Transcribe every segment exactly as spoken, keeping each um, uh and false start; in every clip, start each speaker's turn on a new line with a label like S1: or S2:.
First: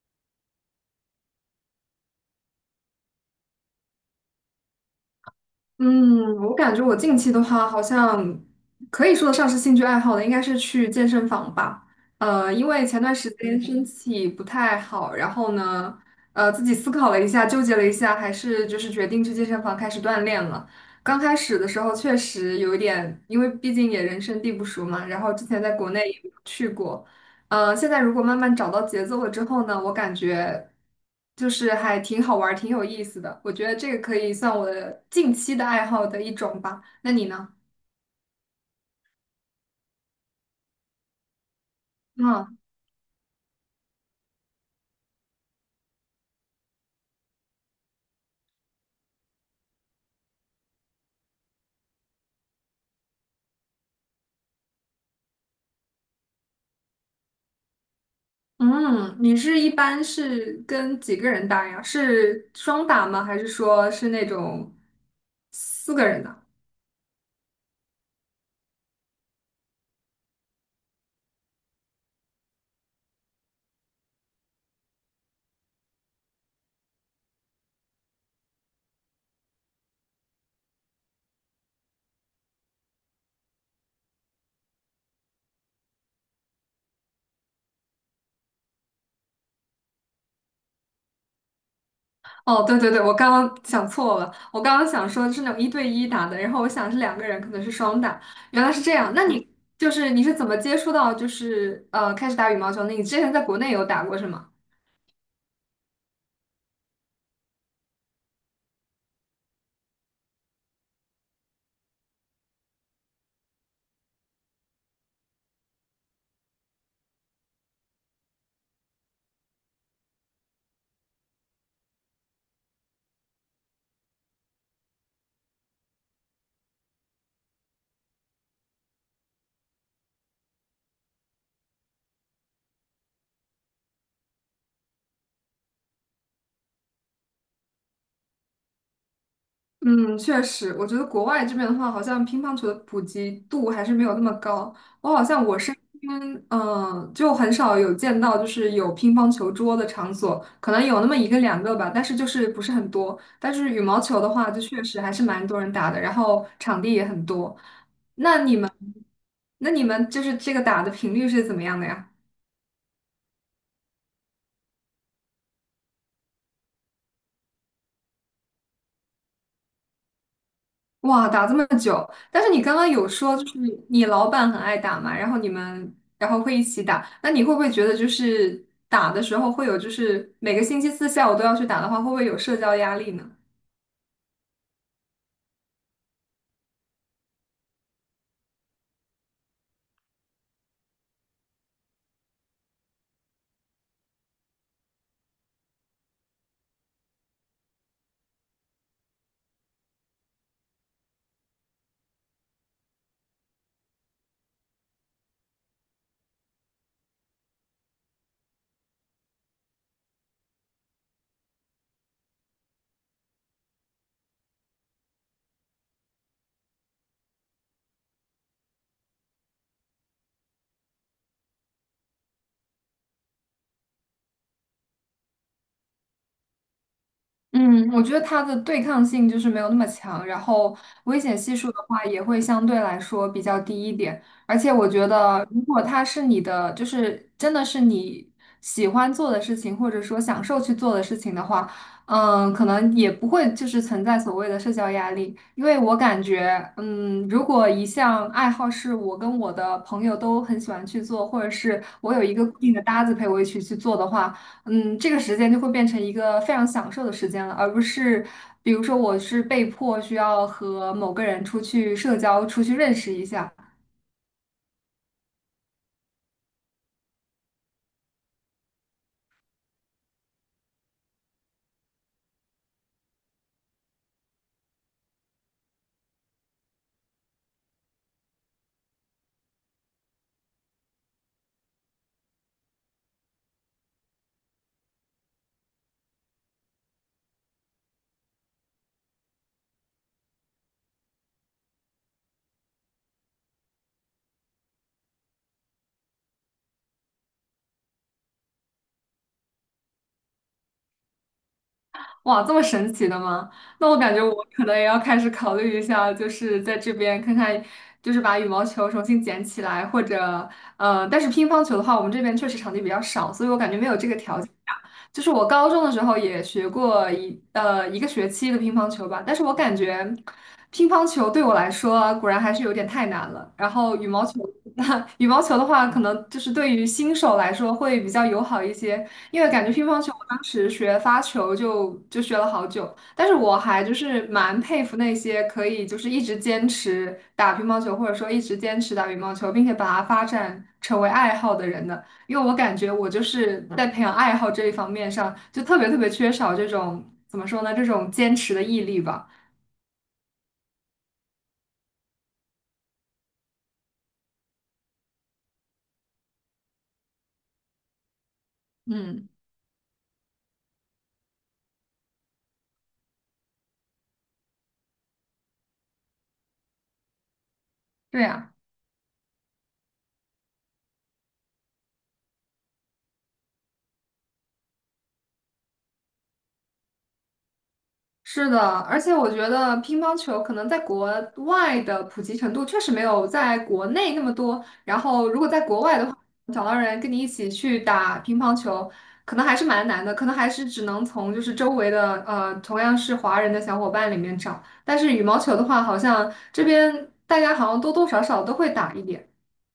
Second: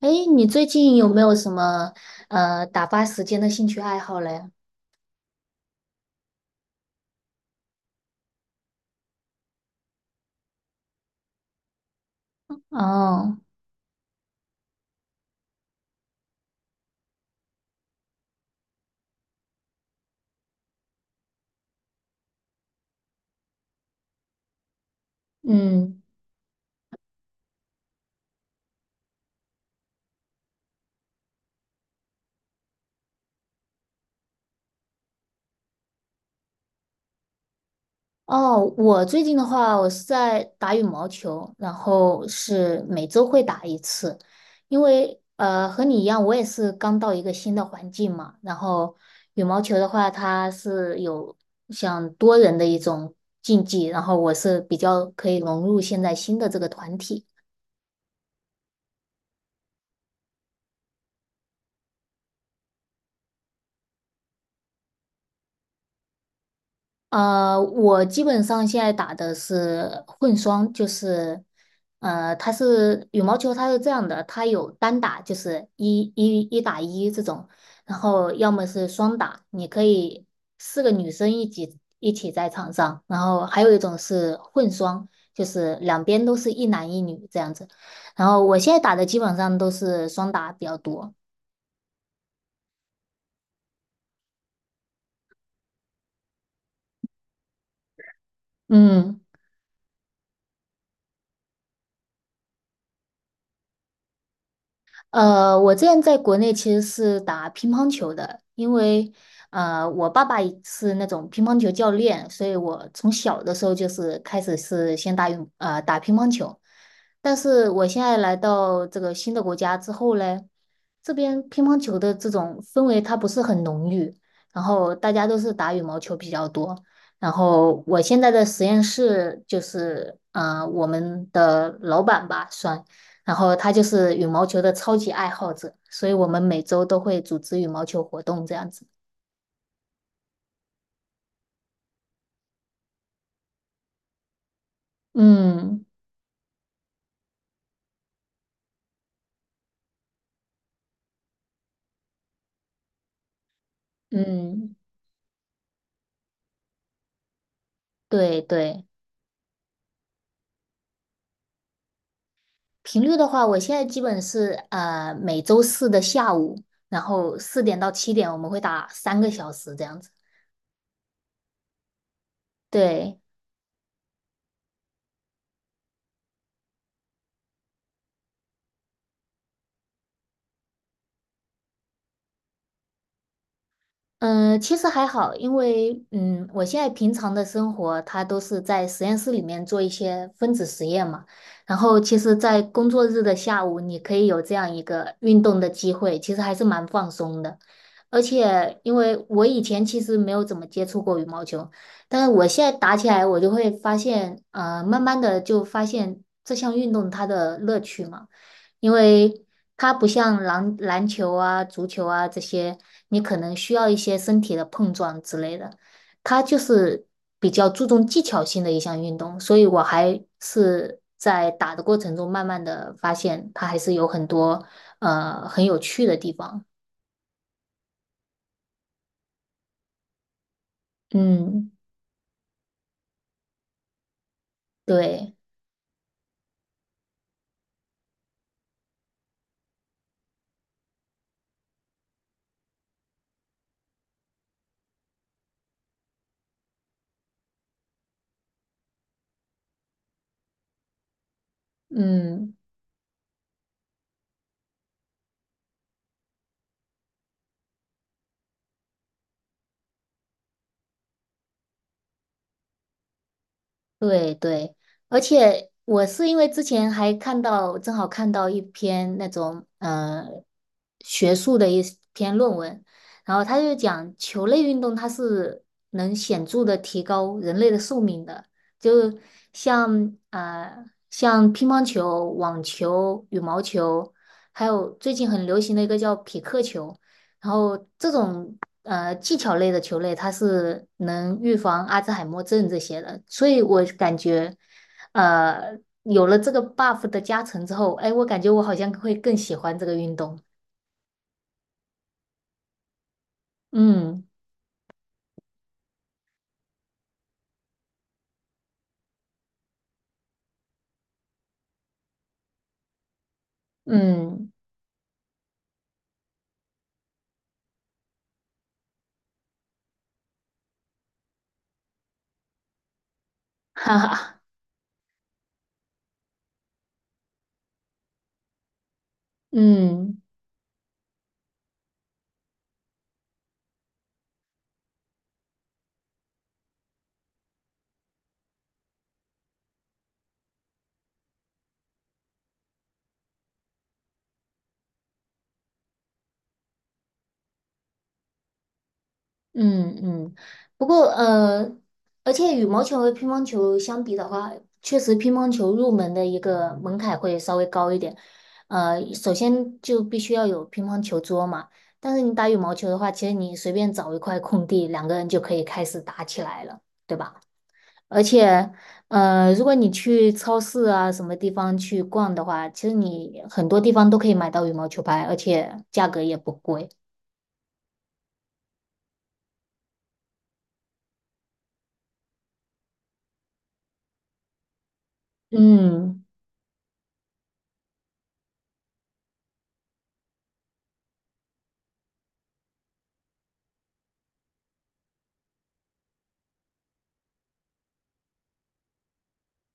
S1: 哎，你最近有没有什么呃打发时间的兴趣爱好嘞？
S2: 嗯，我感觉我近期的话，好像可以说得上是兴趣爱好的，应该是去健身房吧。呃，因为前段时
S1: 哦，
S2: 间身体不太好，然后呢，呃，自己思考了一下，纠结了一下，还是就是决定去健身房开始锻炼了。刚开始的时候确实有一点，因为毕竟也人生地不熟嘛，然后之前在国内
S1: 嗯，
S2: 也没有去过，呃，现在如果慢慢找到节奏了之后呢，我感觉就是还挺好玩儿，挺有意思的。我觉得这个可以算我的近期的爱好的一种吧。那你呢？
S1: 哦，我最近的话，我是在打羽毛球，然后
S2: 嗯
S1: 是每周会打一次，因为呃和你一样，我也是刚到一个新的环境嘛。然后羽毛球的话，它是有像多人的一种竞技，然后我是比较可以融入现在新的这个团体。
S2: 嗯，你是一般是跟几个人打呀？是双打吗？还是说是那种四个人的？
S1: 呃，我基本上现在打的是混双，就是，呃，它是羽毛球，它是这样的，它有单打，就是一一一打一这种，然后要么是双打，你可以四个女生一起一起在场上，然后还有一种是混双，就是两边都是一男一女这样子，然后我现在打的基本上都是双打比较多，
S2: 哦，对对对，我刚刚想错了，我刚刚想说是那种一对一打的，然后我想是两个人，可能是双打，原来是这样。
S1: 嗯。
S2: 那嗯你就是你是怎么接触到就是呃开始打羽毛球的？你之前在国内有打过是吗？
S1: 呃，我之前在国内其实是打乒乓球的，因为呃，我爸爸也是那种乒乓球教练，所以我从小的时候就是开始是先打羽呃打乒乓球。但是我现在来到这个新的国家之后嘞，这边乒乓球的这种氛围它不是很浓郁，然后大家都是打羽毛球比较多。然后我现在的实验室就是，呃，我们的老板吧，算。然后他就是羽毛球的超级爱好者，所以我们每周都会组织羽毛球活动这样子。
S2: 嗯，确实，我觉得国外这边的话，好像乒乓球的普及度还是没有那么高。我好像我身
S1: 嗯
S2: 边，嗯、就很少有见到就是有乒乓球桌的场所，可能有那么一个两个吧，但是就是不是很多。但是羽毛球的话，就
S1: 嗯，
S2: 确实还是蛮多人打的，然后场地也很多。
S1: 对对，
S2: 那你们就是这个打的频率是怎么样的呀？
S1: 频率的话，我现在基本是呃每周四的下午，然后四点到七点我们会打三个小时这样子。
S2: 哇，打这么久，但是你刚刚有
S1: 对。
S2: 说，就是你老板很爱打嘛，然后你们然后会一起打，那你会不会觉得就是打的时候会有，就是每个星期四下午都要去打的话，会不会有社交压力呢？
S1: 嗯，其实还好，因为嗯，我现在平常的生活，它都是在实验室里面做一些分子实验嘛。然后，其实，在工作日的下午，你可以有这样一个运动的机会，其实还是蛮放松的。而且，因为我以前其实没有怎么接触过羽毛球，但是我现在打起来，我就会发现，呃，慢慢的就发现这项运动它的乐趣嘛。因为它不像篮篮球啊、足球啊这些，你可能需要一些身体的碰撞之类的。它就是比较注重技巧性的一项运动，所以我还是在打的过程中慢慢的发现，它还是有很多呃很有趣的地方。
S2: 嗯，我觉得它的对抗性就是没有那么强，然后危险系
S1: 嗯，
S2: 数的话也会相对来说比较低一点。而且我觉
S1: 对，
S2: 得，如果它是你的，就是真的是你喜欢做的事情，或者说享受去做的事情的话，嗯，可能也不会就是存在所谓的社交压力。因为我感觉，嗯，如果一项爱好是我跟我的朋友都很喜欢去做，或者是我有一个
S1: 嗯。
S2: 固定的搭子陪我一起去做的话。嗯，这个时间就会变成一个非常享受的时间了，而不是比如说我是被迫需要和某个人出去社交，出去认识一下。
S1: 对对，而且我是因为之前还看到，正好看到一篇那种呃学术的一篇论文，然后他就讲球类运动它是能显著的提高人类的寿命的，就像呃像乒乓球、网球、羽毛球，还有最近很流行的一个叫匹克球，然后这种。呃技巧类的球类，它是能预防阿兹海默症这些的，所以我感觉，呃，有了这个 buff 的加成之后，哎，我感觉我好像会更喜欢这个运动。
S2: 哇，这么神奇的吗？那我感觉
S1: 嗯
S2: 我可能也要开始考虑一下，就是在这边看看，就是把羽毛球重新捡起来，或者呃，但是乒乓球的话，我们这边确实场地比较少，所以我感觉没有这个条
S1: 嗯，
S2: 件打就是我高中的时候也学过一呃一个学期的乒乓球吧，但是我感觉乒乓球对我来说啊果然还是有点太难了。然后
S1: 哈
S2: 羽毛
S1: 哈，
S2: 球，羽毛球的话，可能就是对于新手来说会比较友好一些。因为感觉乒乓球，
S1: 嗯。
S2: 我当时学发球就就学了好久，但是我还就是蛮佩服那些可以就是一直坚持打乒乓球，或者说一直坚持打羽毛球，并且把它发展成为爱好的人的。因为我感觉我就是在培养爱好这一方面上，就特别特别缺少这种怎么说呢，这种坚持的毅力吧。
S1: 嗯嗯，不过呃，而且羽毛球和乒乓球相比的话，确实乒乓球入门的一个门槛会稍微高一点。呃，
S2: 嗯，
S1: 首先就必须要有乒乓球桌嘛，但是你打羽毛球的话，其实你随便找一块空地，两个人就可以开始打起来了，对吧？
S2: 对
S1: 而
S2: 呀。
S1: 且呃，如果你去超市啊什么地方去逛的话，其实你很多地方都可以买到羽毛球拍，而且价格也不贵。
S2: 是的，而且我觉得乒乓球可能在国外的普及程度确实没有在国内那么多。然后，如果在国外的话，
S1: 嗯。
S2: 找到人跟你一起去打乒乓球，可能还是蛮难的，可能还是只能从就是周围的呃同样是华人的小伙伴里面找。但是羽毛球的话，好像这边大家好像多多少少都会打一点。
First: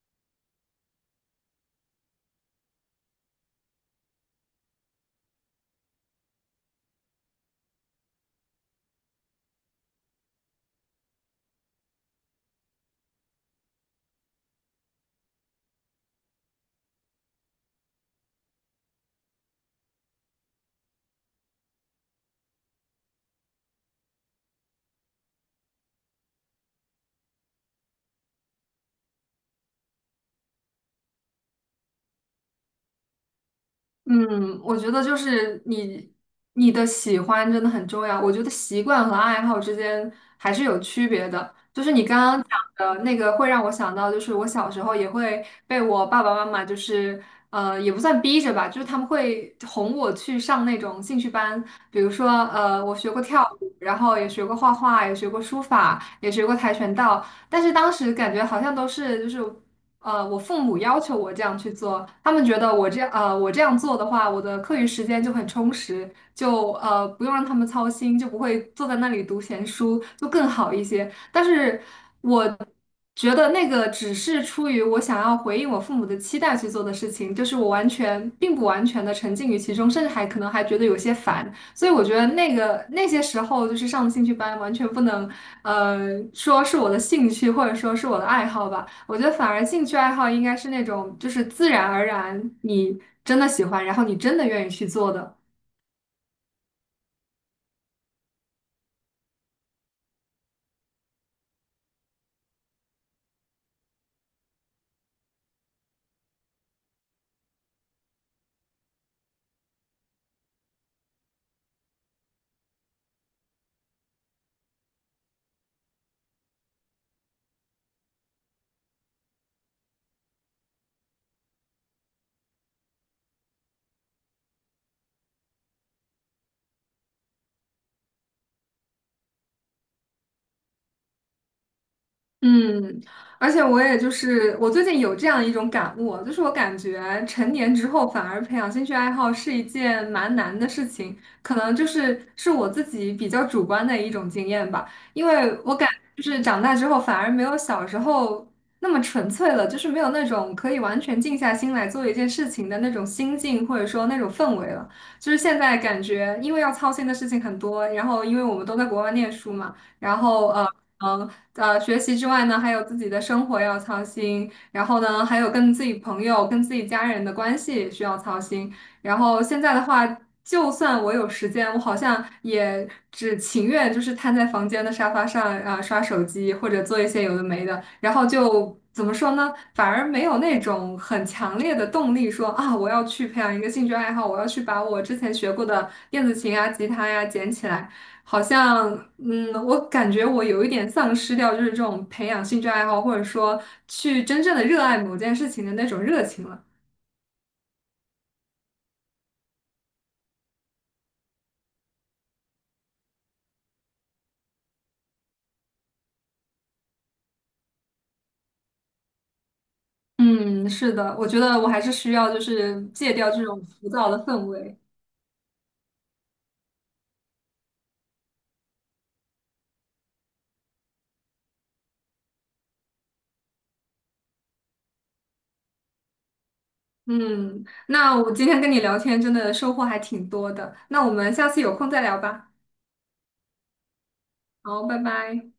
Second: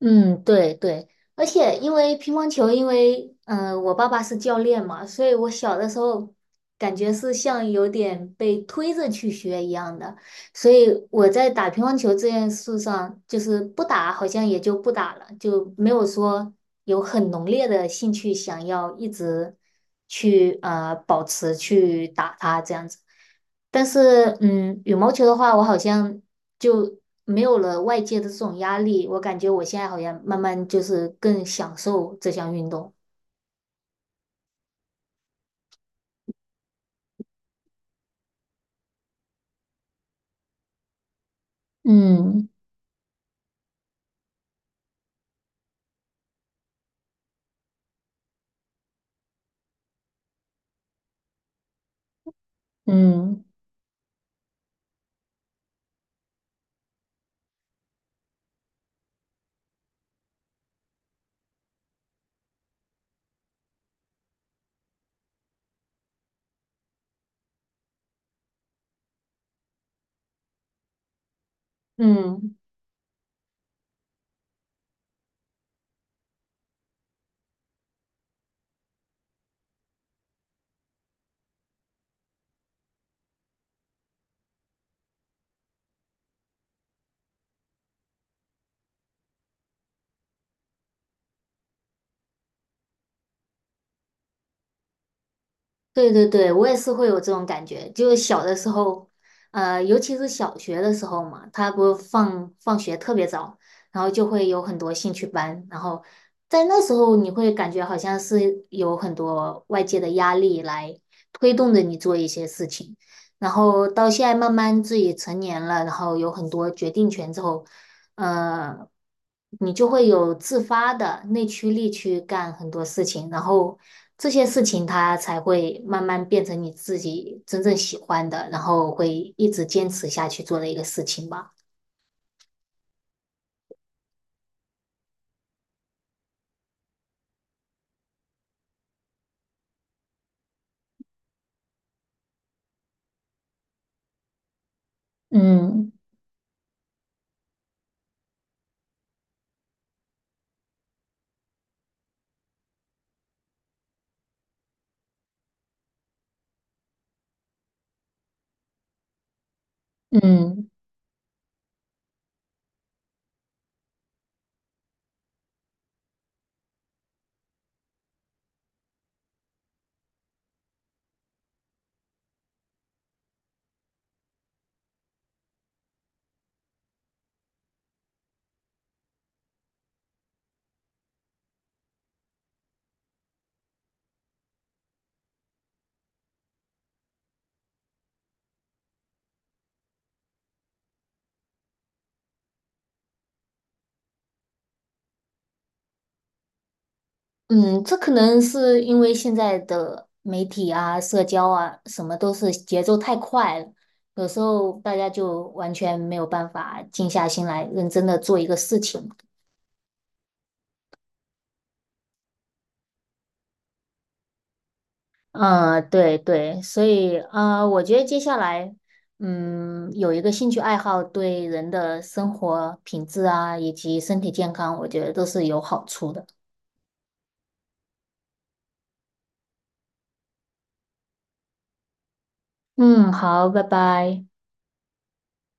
S1: 嗯，对对，而且因为乒乓球，因为嗯、呃我爸爸是教练嘛，所以我小的时候感觉是像有点被推着去学一样的，所以我在打乒乓球这件事上，就是不打好像也就不打了，就没有说有很浓烈的兴趣想要一直去呃保持去打它这样子。但是，嗯，羽毛球的话，我好像就没有了外界的这种压力，我感觉我现在好像慢慢就是更享受这项运动。
S2: 嗯，我觉得就是你你的喜欢真的很重要。我觉得习惯和爱好之间还是有区别的。就是你刚刚
S1: 嗯
S2: 讲的那个，会让我想到，就是我小时候也会被我爸爸妈妈，就是呃，也不算逼着吧，就是他们会哄我去上那种兴趣班，比如说呃，我学过跳
S1: 嗯，
S2: 舞，然后也学过画画，也学过书法，也学过跆拳道，但是当时感觉好像都是就是。呃，我父母要求我这样去做，他们觉得我这样，呃，我这样做的话，我的课余时间就很充实，就呃不用让他们操心，就不会坐在那里读闲书，就更好一些。但是我
S1: 嗯。
S2: 觉得那个只是出于我想要回应我父母的期待去做的事情，就是我完全并不完全的沉浸于其中，甚至还可能还觉得有些烦。所以我觉得那个那些时候就是上兴趣班，完全不能呃说是我的兴趣或者说是我的爱好吧。我觉得反而兴趣爱好应该是那种，就是自然而然你真的喜欢，然后你真的愿意去做的。
S1: 对对对，我也是会有这种感觉，就是小的时候，呃，尤其是小学的时候嘛，他不放放学特别早，然后就会有很多兴趣班，然后在那时候你会感觉好像是有很多外界的压力来推动着你做一些事情，然后到现在慢慢自己成年了，然后有很多决定权之后，呃，你就会有自发的内驱力去干很多事情，然后这些事情它才会慢慢变成你自己真正喜欢的，然后会一直坚持下去做的一个事情吧。
S2: 嗯，而且我也就是我最近有这样一种感悟，就是我感觉成年之后反而培养兴趣爱好是一件蛮难的事情，可能就是是我自己比较主观的一种经验吧，因为我感
S1: 嗯
S2: 就是长大之后反而没有小时候那么纯粹了，就是没有那种可以完全静下心来做一件事情的那种心境或者说那种氛围了，就是现在感觉因为要操心的事情很多，然后因为我们都在国外念书嘛。然后呃
S1: 嗯
S2: 嗯呃学习之外呢，还有自己的生活要操心，然后呢还有跟自己朋友、跟自己家人的关系也需要操心。然后现在的话，就算我有时间，我好像也只情愿就是瘫在房间的沙发上啊、刷手机或者做一些有的没的，然后就怎么说呢，反而没有那种很强烈的动力说啊我要去培养一个兴趣爱好，我要去把我之前学过的电子琴啊、吉他呀、捡起来。好像，嗯，我感觉我有一点丧失掉，就是这种培养兴趣爱好，或者说去真正的热爱某件事情的那种热情了。
S1: 嗯，这可能是因为现在的媒体啊、社交啊，什么都是节奏太快了，有时候大家就完全没有办法静下心来认真的做一个事情。
S2: 嗯，是的，我觉得我还是需要就是戒掉这种浮躁的氛围。
S1: 嗯，对对，所以啊，我觉得接下来，嗯，有一个兴趣爱好对人的生活品质啊，以及身体健康，我觉得都是有好处的。
S2: 嗯，那我今天跟你聊天真的收获还挺多的，那我们下次有空再聊吧。
S1: 嗯，好，拜拜。
S2: 好，拜拜。